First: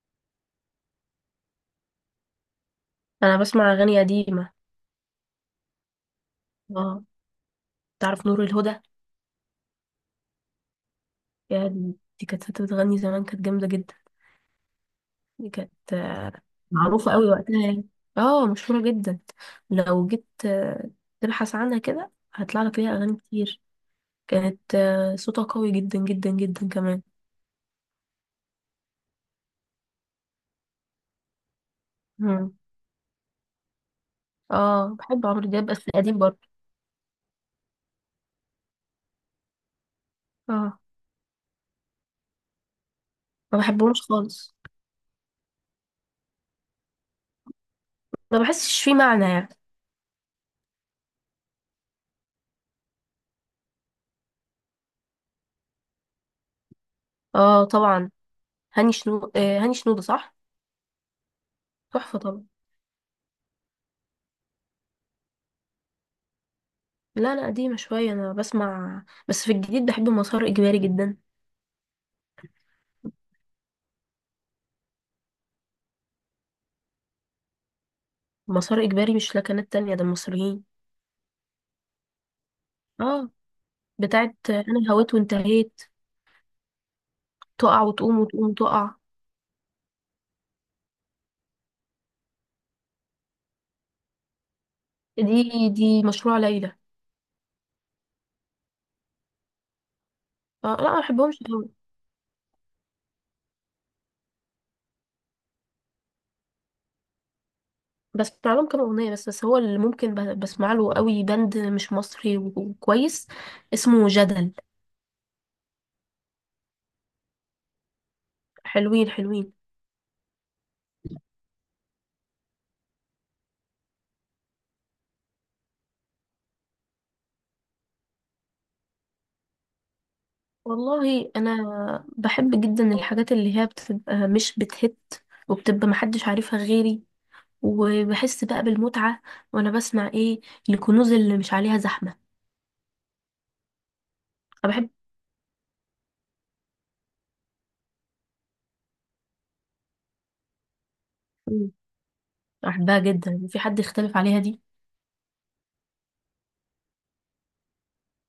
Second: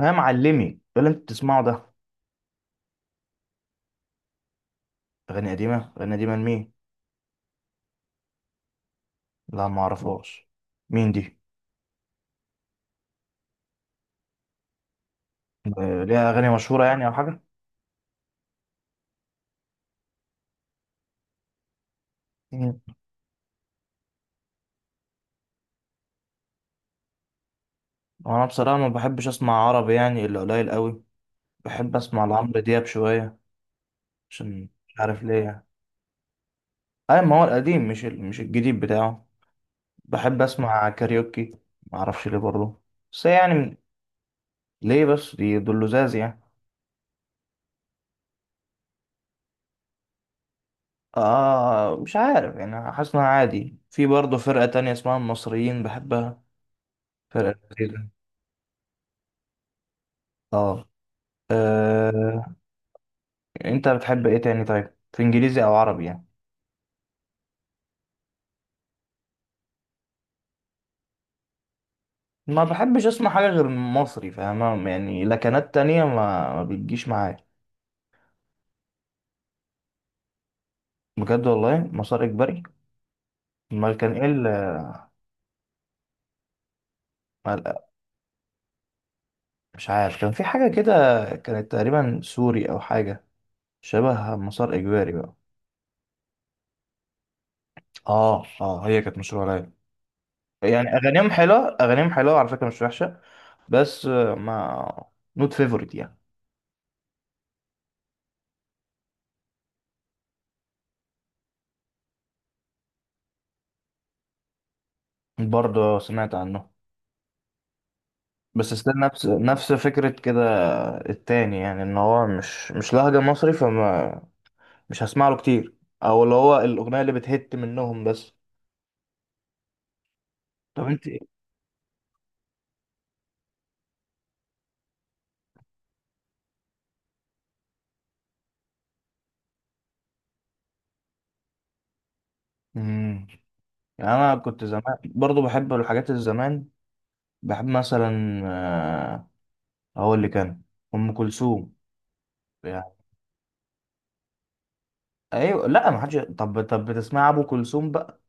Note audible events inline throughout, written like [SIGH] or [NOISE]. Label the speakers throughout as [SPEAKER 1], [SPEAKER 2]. [SPEAKER 1] يا معلمي، ايه اللي انت بتسمعه ده؟
[SPEAKER 2] انا بسمع اغاني قديمه.
[SPEAKER 1] اغاني قديمه اغاني قديمه لمين؟
[SPEAKER 2] اه. تعرف نور الهدى؟
[SPEAKER 1] لا، ما اعرفهاش. مين دي؟
[SPEAKER 2] يا دي. دي كانت ست بتغني زمان، كانت جامده جدا. دي كانت
[SPEAKER 1] آه، ليها اغاني مشهوره يعني او
[SPEAKER 2] معروفه قوي
[SPEAKER 1] حاجه؟
[SPEAKER 2] وقتها يعني. اه، مشهوره جدا. لو جيت تبحث عنها كده هيطلع
[SPEAKER 1] مم.
[SPEAKER 2] لك ليها اغاني كتير. كانت صوتها قوي جدا جدا جدا كمان.
[SPEAKER 1] وانا بصراحه ما بحبش اسمع عربي يعني الا قليل قوي. بحب اسمع
[SPEAKER 2] مم.
[SPEAKER 1] لعمرو دياب شويه، عشان مش
[SPEAKER 2] اه،
[SPEAKER 1] عارف
[SPEAKER 2] بحب عمرو
[SPEAKER 1] ليه
[SPEAKER 2] دياب
[SPEAKER 1] يعني.
[SPEAKER 2] بس القديم برضه.
[SPEAKER 1] اي ما هو القديم، مش الجديد بتاعه. بحب
[SPEAKER 2] اه،
[SPEAKER 1] اسمع كاريوكي، ما اعرفش ليه برضه، بس
[SPEAKER 2] ما
[SPEAKER 1] يعني.
[SPEAKER 2] بحبهمش خالص.
[SPEAKER 1] ليه بس؟ دي دول لزاز يعني.
[SPEAKER 2] ما بحسش فيه معنى يعني.
[SPEAKER 1] اه، مش عارف يعني، حاسس انها عادي. في برضه فرقه تانية اسمها المصريين، بحبها. فرقه
[SPEAKER 2] اه
[SPEAKER 1] لذيذة.
[SPEAKER 2] طبعا. هاني شنودة، صح؟
[SPEAKER 1] اه.
[SPEAKER 2] تحفه طبعا.
[SPEAKER 1] أه... انت بتحب ايه تاني طيب، في انجليزي او عربي يعني؟
[SPEAKER 2] لا، لا قديمة شوية، أنا بسمع بس في الجديد بحب مسار إجباري جدا.
[SPEAKER 1] ما بحبش اسمع حاجه غير مصري، فاهمة يعني. لكنات تانية ما بتجيش معايا.
[SPEAKER 2] مسار إجباري مش لكنات تانية، ده المصريين.
[SPEAKER 1] بجد والله، مسار اجباري.
[SPEAKER 2] اه،
[SPEAKER 1] امال كان ايه
[SPEAKER 2] بتاعت أنا هويت وانتهيت،
[SPEAKER 1] ما-
[SPEAKER 2] تقع وتقوم وتقوم تقع.
[SPEAKER 1] مش عارف، كان في حاجه كده، كانت تقريبا سوري او حاجه، شبه مسار اجباري بقى.
[SPEAKER 2] دي مشروع ليلى.
[SPEAKER 1] اه، اه، هي كانت مشروع ليلى. يعني
[SPEAKER 2] لا، ما
[SPEAKER 1] اغانيهم
[SPEAKER 2] بحبهمش دول.
[SPEAKER 1] حلوه، اغانيهم حلوه على فكره، مش وحشه. بس ما نوت فيفورت يعني.
[SPEAKER 2] بسمع لهم كام أغنية بس هو اللي ممكن بسمع له قوي، باند مش مصري وكويس، اسمه جدل.
[SPEAKER 1] برضه سمعت عنه، بس استنى،
[SPEAKER 2] حلوين
[SPEAKER 1] نفس
[SPEAKER 2] حلوين.
[SPEAKER 1] نفس فكرة كده التاني يعني، ان هو مش لهجة مصري، فما مش هسمع له كتير، او اللي هو الاغنية اللي بتهت منهم بس. طب انت ايه؟
[SPEAKER 2] والله أنا بحب جدا الحاجات اللي هي بتبقى مش بتهت، وبتبقى محدش عارفها غيري، وبحس بقى بالمتعة. وانا بسمع ايه؟ الكنوز اللي مش عليها زحمة.
[SPEAKER 1] امم. يعني انا كنت
[SPEAKER 2] انا
[SPEAKER 1] زمان
[SPEAKER 2] بحب.
[SPEAKER 1] برضو بحب الحاجات الزمان. بحب مثلا هقول اللي كان، ام
[SPEAKER 2] مم.
[SPEAKER 1] كلثوم. يعني،
[SPEAKER 2] بحبها جدا، في حد يختلف عليها دي؟
[SPEAKER 1] ايوه، لا ما حدش. طب، بتسمع ابو كلثوم بقى؟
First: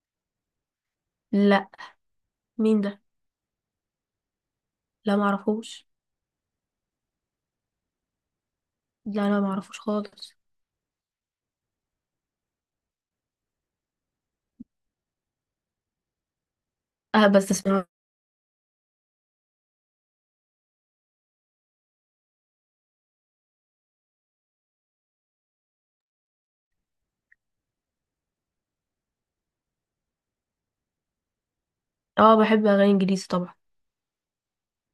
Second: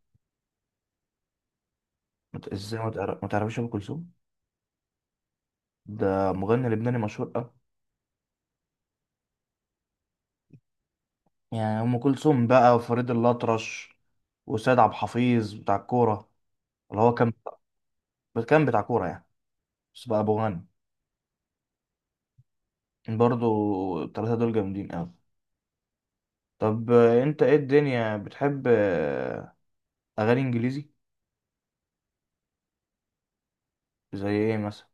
[SPEAKER 2] لا.
[SPEAKER 1] ازاي
[SPEAKER 2] مين ده؟
[SPEAKER 1] ما تعرفش ابو كلثوم؟
[SPEAKER 2] لا معرفوش.
[SPEAKER 1] ده مغني لبناني مشهور.
[SPEAKER 2] لا لا، معرفوش خالص.
[SPEAKER 1] يعني أم كلثوم بقى، وفريد الأطرش، وسيد عبد الحفيظ بتاع الكورة، اللي هو
[SPEAKER 2] اه،
[SPEAKER 1] كان،
[SPEAKER 2] بس اسمع.
[SPEAKER 1] كان بتاع كورة يعني، بس بقى أبو غني. برضو التلاتة دول جامدين أوي. طب أنت إيه الدنيا بتحب، أغاني إنجليزي؟
[SPEAKER 2] اه، بحب اغاني انجليزي طبعا.
[SPEAKER 1] زي إيه مثلا؟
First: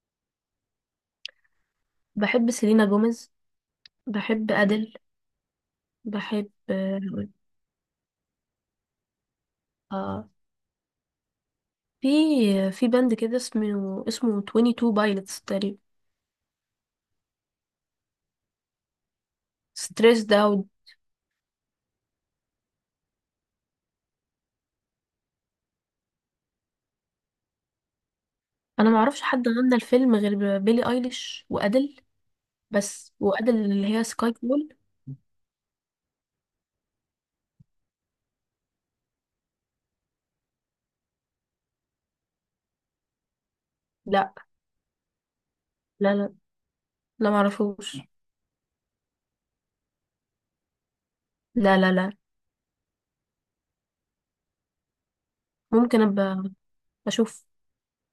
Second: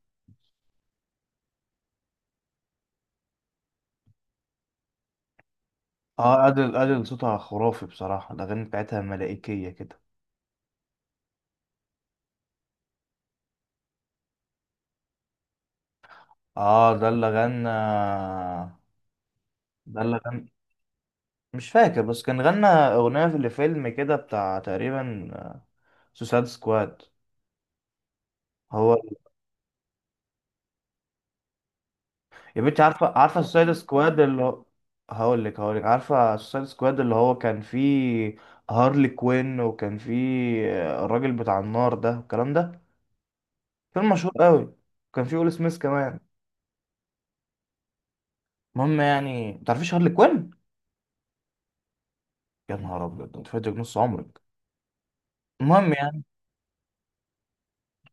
[SPEAKER 2] بحب سيلينا جوميز، بحب ادل،
[SPEAKER 1] آه،
[SPEAKER 2] بحب
[SPEAKER 1] أدل، أدل صوتها خرافي بصراحة، الأغاني بتاعتها ملائكية كده.
[SPEAKER 2] اه في في باند كده اسمه 22 بايلتس تقريبا.
[SPEAKER 1] آه، ده اللي غنى، ده اللي
[SPEAKER 2] ستريسد
[SPEAKER 1] غنى.
[SPEAKER 2] اوت.
[SPEAKER 1] مش فاكر بس، كان غنى أغنية في الفيلم كده بتاع تقريبا سوسايد سكواد،
[SPEAKER 2] انا
[SPEAKER 1] هو.
[SPEAKER 2] معرفش حد غنى الفيلم غير بيلي ايليش وادل.
[SPEAKER 1] يا بنتي، عارفه
[SPEAKER 2] بس
[SPEAKER 1] عارفه
[SPEAKER 2] وادل
[SPEAKER 1] السوسايد
[SPEAKER 2] اللي هي
[SPEAKER 1] سكواد
[SPEAKER 2] سكاي.
[SPEAKER 1] اللي هو. هقول لك، هقول لك، عارفه السوسايد سكواد اللي هو كان فيه هارلي كوين؟ وكان فيه الراجل بتاع النار ده والكلام ده، فيلم مشهور
[SPEAKER 2] لا
[SPEAKER 1] قوي، كان فيه ويل سميث
[SPEAKER 2] لا
[SPEAKER 1] كمان.
[SPEAKER 2] لا. لا معرفوش.
[SPEAKER 1] المهم يعني، ما تعرفيش هارلي كوين؟
[SPEAKER 2] لا لا لا.
[SPEAKER 1] يا نهار ابيض، انت فاتك نص عمرك. المهم
[SPEAKER 2] ممكن
[SPEAKER 1] يعني،
[SPEAKER 2] ابقى اشوف.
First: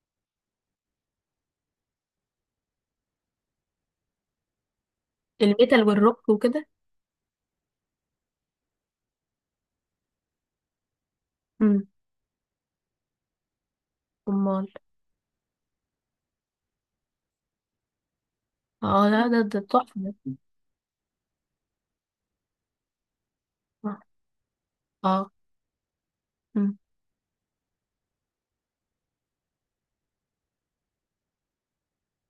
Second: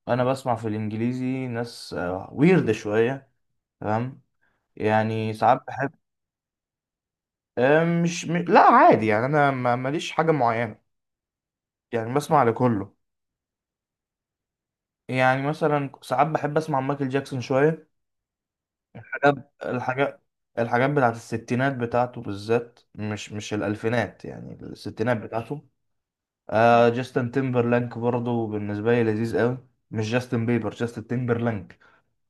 [SPEAKER 1] انا بسمع في الانجليزي ناس ويرد شويه، تمام. يعني ساعات
[SPEAKER 2] الميتال
[SPEAKER 1] بحب
[SPEAKER 2] والروك وكده؟
[SPEAKER 1] آه، مش م... لا، عادي يعني، انا ماليش حاجه معينه،
[SPEAKER 2] امم.
[SPEAKER 1] يعني بسمع لكله.
[SPEAKER 2] امال.
[SPEAKER 1] يعني مثلا ساعات بحب اسمع مايكل جاكسون شويه،
[SPEAKER 2] اه، لا، ده
[SPEAKER 1] حاجات
[SPEAKER 2] ده تحفه.
[SPEAKER 1] الحاجات
[SPEAKER 2] ده
[SPEAKER 1] الحاجات بتاعت الستينات بتاعته بالذات، مش
[SPEAKER 2] اه.
[SPEAKER 1] الالفينات، يعني الستينات
[SPEAKER 2] آه.
[SPEAKER 1] بتاعته.
[SPEAKER 2] مم.
[SPEAKER 1] آه، جاستن تيمبرلانك برضه بالنسبه لي لذيذ قوي. مش جاستن بيبر، جاستن تيمبرلانك.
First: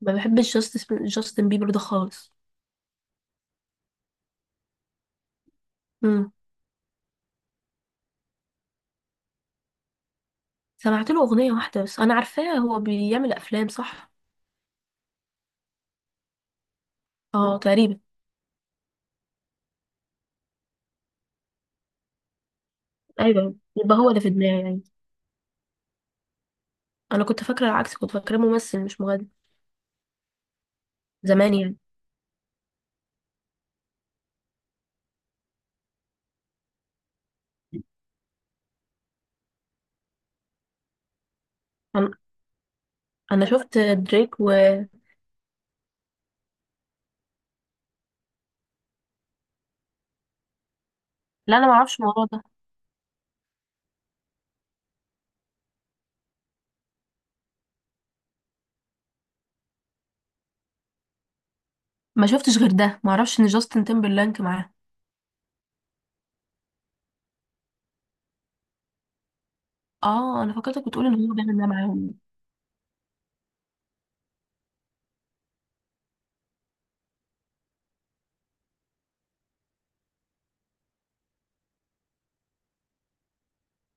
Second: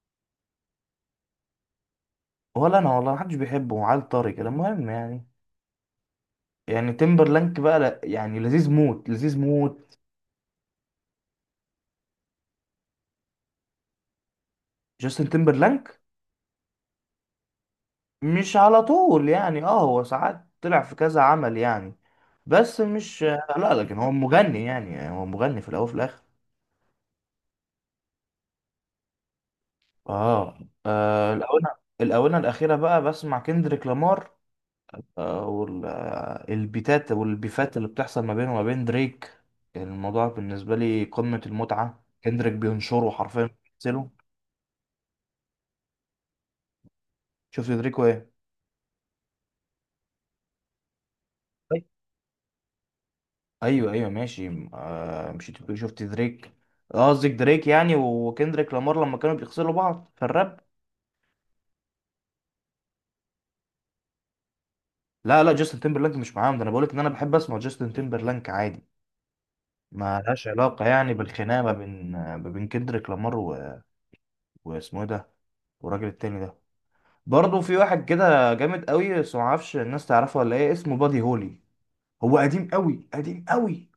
[SPEAKER 2] ما بحبش جاستن بيبر ده خالص.
[SPEAKER 1] ولا انا والله، محدش بيحبه، عيل طري كده. المهم يعني،
[SPEAKER 2] امم.
[SPEAKER 1] يعني تيمبرلانك بقى، لا يعني لذيذ موت، لذيذ موت.
[SPEAKER 2] سمعت له اغنيه واحده بس، انا عارفاه هو بيعمل افلام، صح؟
[SPEAKER 1] جاستن تيمبرلانك،
[SPEAKER 2] اه، تقريبا.
[SPEAKER 1] مش على طول يعني، اه هو ساعات طلع في كذا عمل يعني، بس مش،
[SPEAKER 2] ايوه
[SPEAKER 1] لا لكن
[SPEAKER 2] يبقى
[SPEAKER 1] هو
[SPEAKER 2] هو ده في دماغي
[SPEAKER 1] مغني
[SPEAKER 2] يعني،
[SPEAKER 1] يعني هو مغني في الاول وفي الاخر.
[SPEAKER 2] انا كنت فاكره العكس، كنت فاكره ممثل مش مغني،
[SPEAKER 1] اه, آه
[SPEAKER 2] زمان
[SPEAKER 1] الاونه
[SPEAKER 2] يعني.
[SPEAKER 1] الاونه الاخيره بقى بسمع كندريك لامار. والبيتات والبيفات اللي بتحصل ما بينه وما بين دريك، الموضوع بالنسبه لي قمه المتعه،
[SPEAKER 2] انا،
[SPEAKER 1] كندريك بينشره
[SPEAKER 2] أنا
[SPEAKER 1] حرفيا،
[SPEAKER 2] شفت
[SPEAKER 1] بينزله.
[SPEAKER 2] دريك و.
[SPEAKER 1] شفت دريك وايه؟
[SPEAKER 2] لا انا ما اعرفش الموضوع ده.
[SPEAKER 1] ايوه، ايوه، ماشي. مشيت بتقول شفت دريك، قصدك دريك يعني، وكندريك لامار لما كانوا بيغسلوا بعض في الراب.
[SPEAKER 2] ما شفتش غير ده، ما اعرفش ان جاستن تيمبرلانك معاه.
[SPEAKER 1] لا لا، جاستن تيمبرلانك مش معاهم، ده انا بقولك ان انا بحب اسمع جاستن تيمبرلانك عادي، ما
[SPEAKER 2] اه،
[SPEAKER 1] لهاش
[SPEAKER 2] انا
[SPEAKER 1] علاقه
[SPEAKER 2] فكرتك بتقول
[SPEAKER 1] يعني
[SPEAKER 2] ان هو بيعمل
[SPEAKER 1] بالخناقه
[SPEAKER 2] ده
[SPEAKER 1] ما بين
[SPEAKER 2] معاهم.
[SPEAKER 1] ما بين كندريك لامار و. واسمه إيه ده، والراجل التاني ده؟ برضه في واحد كده جامد قوي، بس ما اعرفش الناس تعرفه ولا ايه، اسمه بادي هولي. هو قديم قوي، قديم قوي،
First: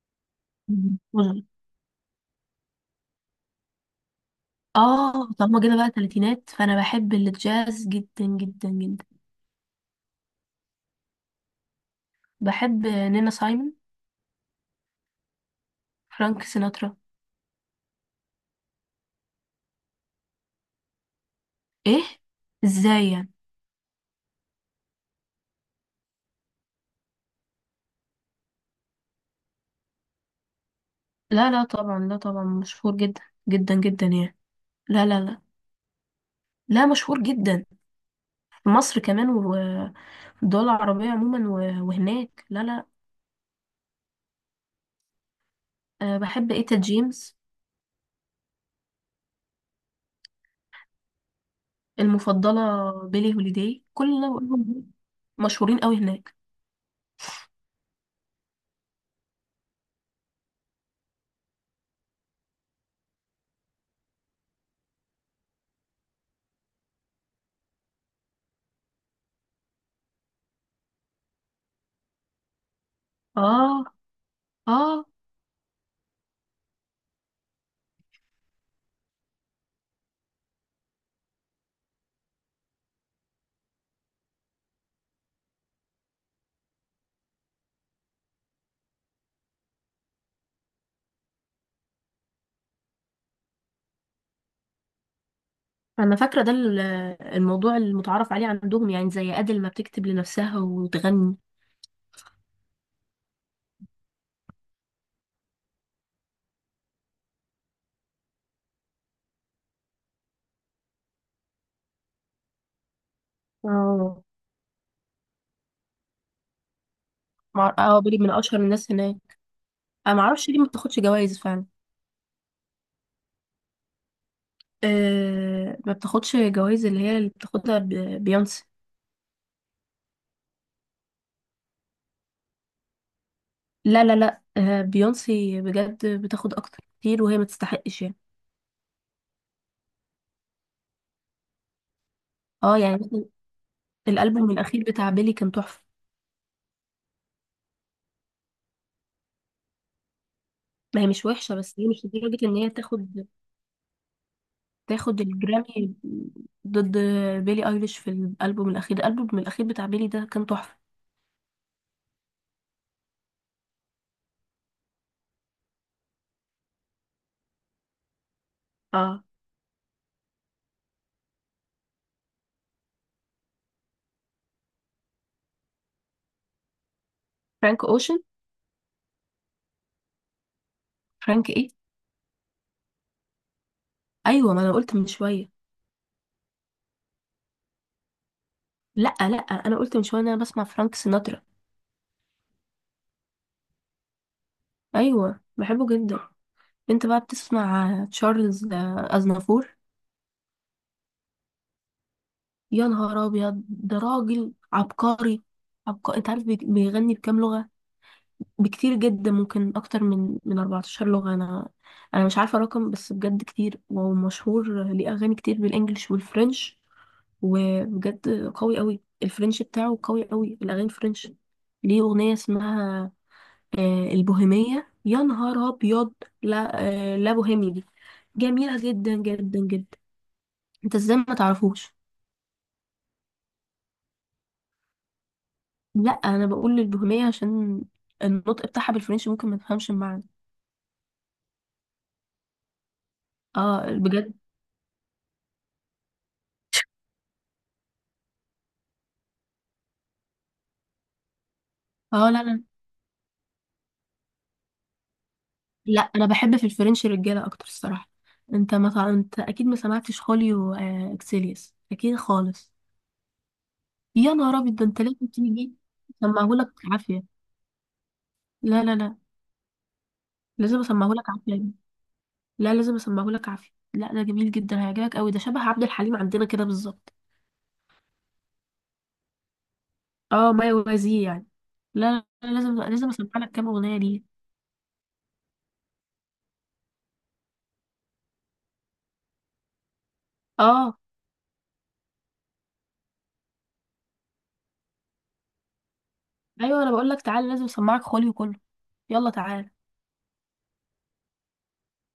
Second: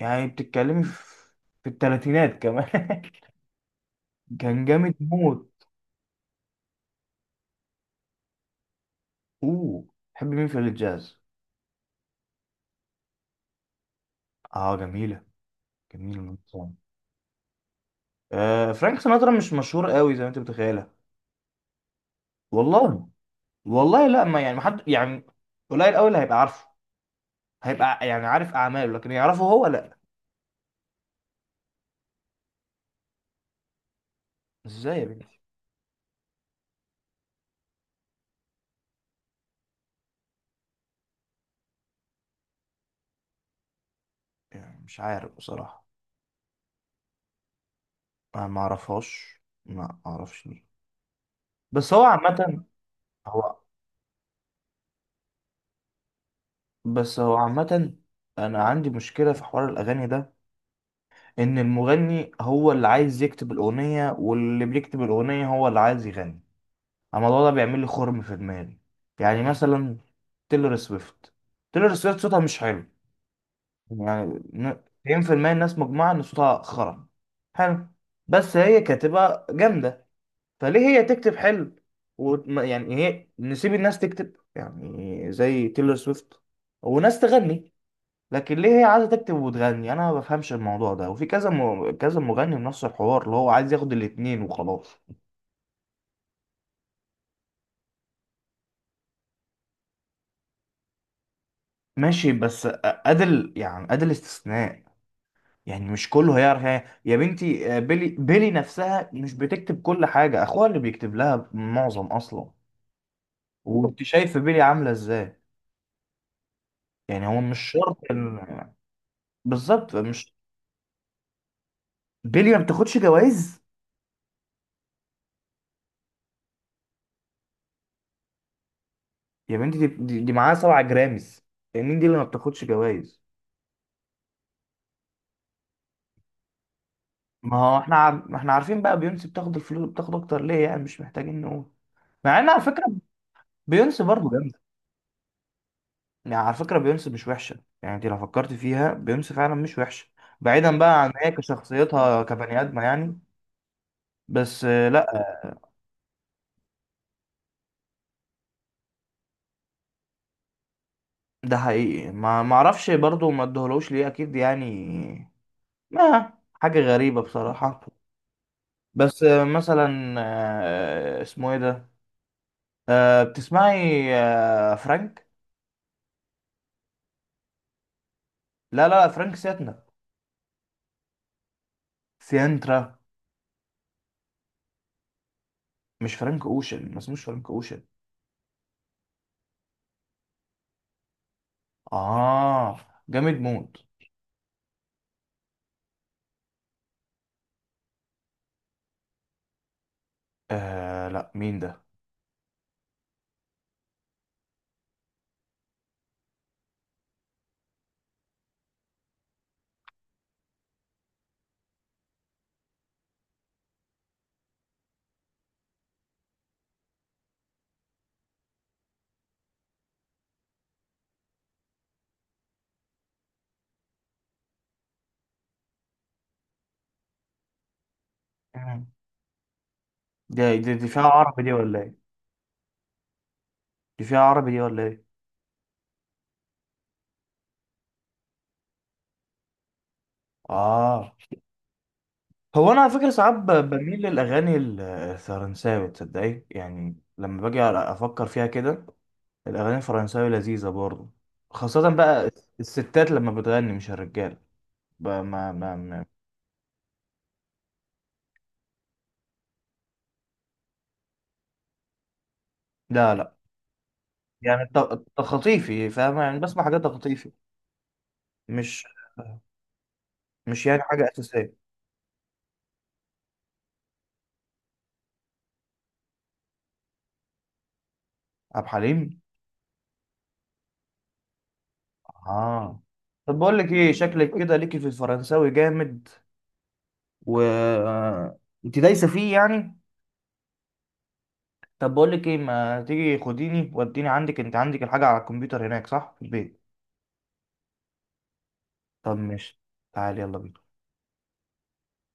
[SPEAKER 1] يعني بتتكلمي
[SPEAKER 2] مم.
[SPEAKER 1] في
[SPEAKER 2] وزن.
[SPEAKER 1] في الثلاثينات كمان [LAUGHS] كان جامد
[SPEAKER 2] اه
[SPEAKER 1] موت.
[SPEAKER 2] طالما جينا بقى تلاتينات، فانا بحب الجاز جدا جدا جدا.
[SPEAKER 1] اوه، تحب مين في الجاز؟
[SPEAKER 2] بحب نينا سايمون،
[SPEAKER 1] اه، جميله، جميله
[SPEAKER 2] فرانك
[SPEAKER 1] المنظومه.
[SPEAKER 2] سيناترا.
[SPEAKER 1] فرانك سيناترا مش مشهور قوي زي ما انت متخيله.
[SPEAKER 2] ايه؟
[SPEAKER 1] والله.
[SPEAKER 2] ازاي يعني؟
[SPEAKER 1] والله لا، ما يعني، ما حد يعني، قليل قوي اللي هيبقى عارفه، هيبقى يعني عارف اعماله، لكن يعرفه هو لا.
[SPEAKER 2] لا لا طبعا، لا طبعا مشهور جدا، جدا جدا يعني.
[SPEAKER 1] ازاي يا
[SPEAKER 2] لا لا
[SPEAKER 1] بنتي؟
[SPEAKER 2] لا. لا، مشهور جدا في مصر كمان، وفي الدول العربية عموما، وهناك. لا لا.
[SPEAKER 1] يعني مش عارف بصراحه.
[SPEAKER 2] أه، بحب ايتا جيمس.
[SPEAKER 1] انا ما اعرفهاش، ما اعرفش ليه، بس هو عامه.
[SPEAKER 2] المفضلة بيلي
[SPEAKER 1] هو،
[SPEAKER 2] هوليداي. كل اللي أنا بقولهم دول مشهورين قوي هناك.
[SPEAKER 1] بس هو عامه، انا عندي مشكله في حوار الاغاني ده، ان المغني هو اللي عايز يكتب الاغنيه، واللي بيكتب الاغنيه هو اللي عايز يغني، الموضوع ده بيعمل لي خرم في دماغي. يعني مثلا تيلر سويفت، تيلر سويفت صوتها مش حلو،
[SPEAKER 2] اه،
[SPEAKER 1] يعني
[SPEAKER 2] اه،
[SPEAKER 1] 90% الناس مجمعة ان صوتها خرا، حلو، بس هي كاتبة جامدة، فليه هي تكتب حلو؟ يعني هي، نسيب الناس تكتب، يعني زي تيلر سويفت، وناس تغني. لكن ليه هي عايزة تكتب وتغني؟ انا ما بفهمش الموضوع ده، وفي كذا كذا مغني بنفس الحوار، اللي هو عايز ياخد الاتنين وخلاص.
[SPEAKER 2] انا فاكره ده الموضوع المتعارف عليه عندهم يعني، زي ادل ما بتكتب لنفسها وتغني.
[SPEAKER 1] ماشي بس أدل يعني، أدل استثناء، يعني مش كله هيعرف. يعني يا بنتي، بيلي، بيلي نفسها مش بتكتب كل حاجة، أخوها اللي بيكتب لها معظم أصلا، وأنت
[SPEAKER 2] اه.
[SPEAKER 1] شايف بيلي عاملة إزاي. يعني هو مش شرط
[SPEAKER 2] بالي من اشهر الناس هناك.
[SPEAKER 1] بالظبط.
[SPEAKER 2] انا ما
[SPEAKER 1] مش
[SPEAKER 2] اعرفش ليه ما بتاخدش جوائز فعلا.
[SPEAKER 1] بيلي ما بتاخدش جوائز،
[SPEAKER 2] أه، ما بتاخدش جوائز، اللي بتاخدها بيونسي.
[SPEAKER 1] يا بنتي دي معاها سبعة جرامز. يعني مين دي اللي ما بتاخدش جوائز؟
[SPEAKER 2] لا لا لا، أه، بيونسي بجد بتاخد اكتر كتير، وهي ما
[SPEAKER 1] ما هو احنا
[SPEAKER 2] تستحقش يعني.
[SPEAKER 1] ما احنا عارفين بقى، بيونسي بتاخد الفلوس، بتاخد أكتر ليه يعني، مش محتاجين نقول. مع إن على
[SPEAKER 2] اه
[SPEAKER 1] فكرة
[SPEAKER 2] يعني مثلا
[SPEAKER 1] بيونسي برضه،
[SPEAKER 2] الالبوم الاخير بتاع بيلي كان تحفه.
[SPEAKER 1] يعني على فكرة بيونس مش وحشة، يعني انت لو فكرت فيها، بيونس فعلا مش وحشة بعيدا
[SPEAKER 2] ما
[SPEAKER 1] بقى
[SPEAKER 2] هي
[SPEAKER 1] عن
[SPEAKER 2] مش
[SPEAKER 1] هي
[SPEAKER 2] وحشه، بس هي مش
[SPEAKER 1] كشخصيتها
[SPEAKER 2] لدرجه ان
[SPEAKER 1] كبني
[SPEAKER 2] هي
[SPEAKER 1] آدمة يعني.
[SPEAKER 2] تاخد
[SPEAKER 1] بس لا،
[SPEAKER 2] تاخد الجرامي ضد بيلي ايليش في الالبوم الاخير. الالبوم الاخير بتاع بيلي ده كان تحفه.
[SPEAKER 1] ده حقيقي، ما اعرفش برضه ما ادهولوش ليه اكيد يعني، ما حاجة غريبة بصراحة. بس
[SPEAKER 2] اه،
[SPEAKER 1] مثلا، اسمه ايه ده؟ بتسمعي فرانك؟
[SPEAKER 2] فرانك اوشن.
[SPEAKER 1] لا لا لا، فرانك سيتنا،
[SPEAKER 2] فرانك ايه؟
[SPEAKER 1] سيانترا،
[SPEAKER 2] ايوه ما انا قلت من شويه.
[SPEAKER 1] مش فرانك اوشن، ما اسموش فرانك اوشن.
[SPEAKER 2] لا لا، انا قلت من شويه ان انا بسمع فرانك سيناترا.
[SPEAKER 1] اه، جامد موت.
[SPEAKER 2] ايوه، بحبه جدا. انت بقى بتسمع تشارلز اznافور؟
[SPEAKER 1] آه، لا مين
[SPEAKER 2] يا نهار ابيض، ده راجل عبقري، عبقري. انت عارف بيغني بكام لغه؟ بكتير جدا، ممكن اكتر من 14 لغة. انا مش عارفة رقم بس بجد كتير، ومشهور ليه اغاني كتير بالانجلش والفرنش. وبجد قوي قوي الفرنش بتاعه، قوي قوي الاغاني الفرنش. ليه اغنية اسمها البوهيمية، يا نهار ابيض. لا، لا بوهيمي دي، جميلة
[SPEAKER 1] ده؟
[SPEAKER 2] جدا جدا جدا.
[SPEAKER 1] دي
[SPEAKER 2] انت
[SPEAKER 1] فيها
[SPEAKER 2] ازاي ما
[SPEAKER 1] عربي دي ولا
[SPEAKER 2] تعرفوش؟
[SPEAKER 1] ايه؟ دي فيها عربي دي ولا ايه؟
[SPEAKER 2] لا، انا بقول البوهيمية عشان النطق بتاعها بالفرنش ممكن ما تفهمش المعنى.
[SPEAKER 1] اه. هو انا على فكره ساعات
[SPEAKER 2] اه
[SPEAKER 1] بميل
[SPEAKER 2] بجد.
[SPEAKER 1] للاغاني الفرنساوي، تصدقي؟ يعني لما باجي افكر فيها كده، الاغاني الفرنساوي لذيذه برضه، خاصه بقى
[SPEAKER 2] اه، لا لا
[SPEAKER 1] الستات لما بتغني مش الرجاله. ب- ما ما
[SPEAKER 2] لا،
[SPEAKER 1] ما
[SPEAKER 2] انا بحب في الفرنش رجاله اكتر الصراحه. انت اكيد ما سمعتش خوليو اكسيليوس، اكيد خالص.
[SPEAKER 1] لا لا،
[SPEAKER 2] يا نهار
[SPEAKER 1] يعني
[SPEAKER 2] ابيض، ده انت لازم تيجي
[SPEAKER 1] تخطيفي، فاهمه يعني، بسمع
[SPEAKER 2] اسمعهولك
[SPEAKER 1] حاجات
[SPEAKER 2] عافيه.
[SPEAKER 1] تخطيفي،
[SPEAKER 2] لا
[SPEAKER 1] مش
[SPEAKER 2] لا لا،
[SPEAKER 1] مش
[SPEAKER 2] لازم
[SPEAKER 1] يعني حاجه
[SPEAKER 2] اسمعهولك
[SPEAKER 1] اساسيه.
[SPEAKER 2] عافيه. لا، لازم اسمعهولك عافيه، لا ده جميل جدا، هيعجبك قوي، ده شبه عبد الحليم عندنا كده بالظبط.
[SPEAKER 1] عبد الحليم.
[SPEAKER 2] اه، ما يوازيه يعني. لا لا لا،
[SPEAKER 1] اه،
[SPEAKER 2] لازم لازم اسمع
[SPEAKER 1] طب
[SPEAKER 2] لك
[SPEAKER 1] بقول
[SPEAKER 2] كام
[SPEAKER 1] لك ايه،
[SPEAKER 2] اغنيه ليه.
[SPEAKER 1] شكلك كده ليكي في الفرنساوي جامد، و انت دايسه فيه يعني.
[SPEAKER 2] اه.
[SPEAKER 1] طب بقول لك ايه، ما تيجي خديني وديني عندك، انت عندك الحاجه على الكمبيوتر هناك صح، في البيت.
[SPEAKER 2] ايوه، انا بقول لك تعالى، لازم اسمعك خوليو كله.
[SPEAKER 1] طب
[SPEAKER 2] يلا
[SPEAKER 1] ماشي.
[SPEAKER 2] تعالى.
[SPEAKER 1] تعالي يلا بينا.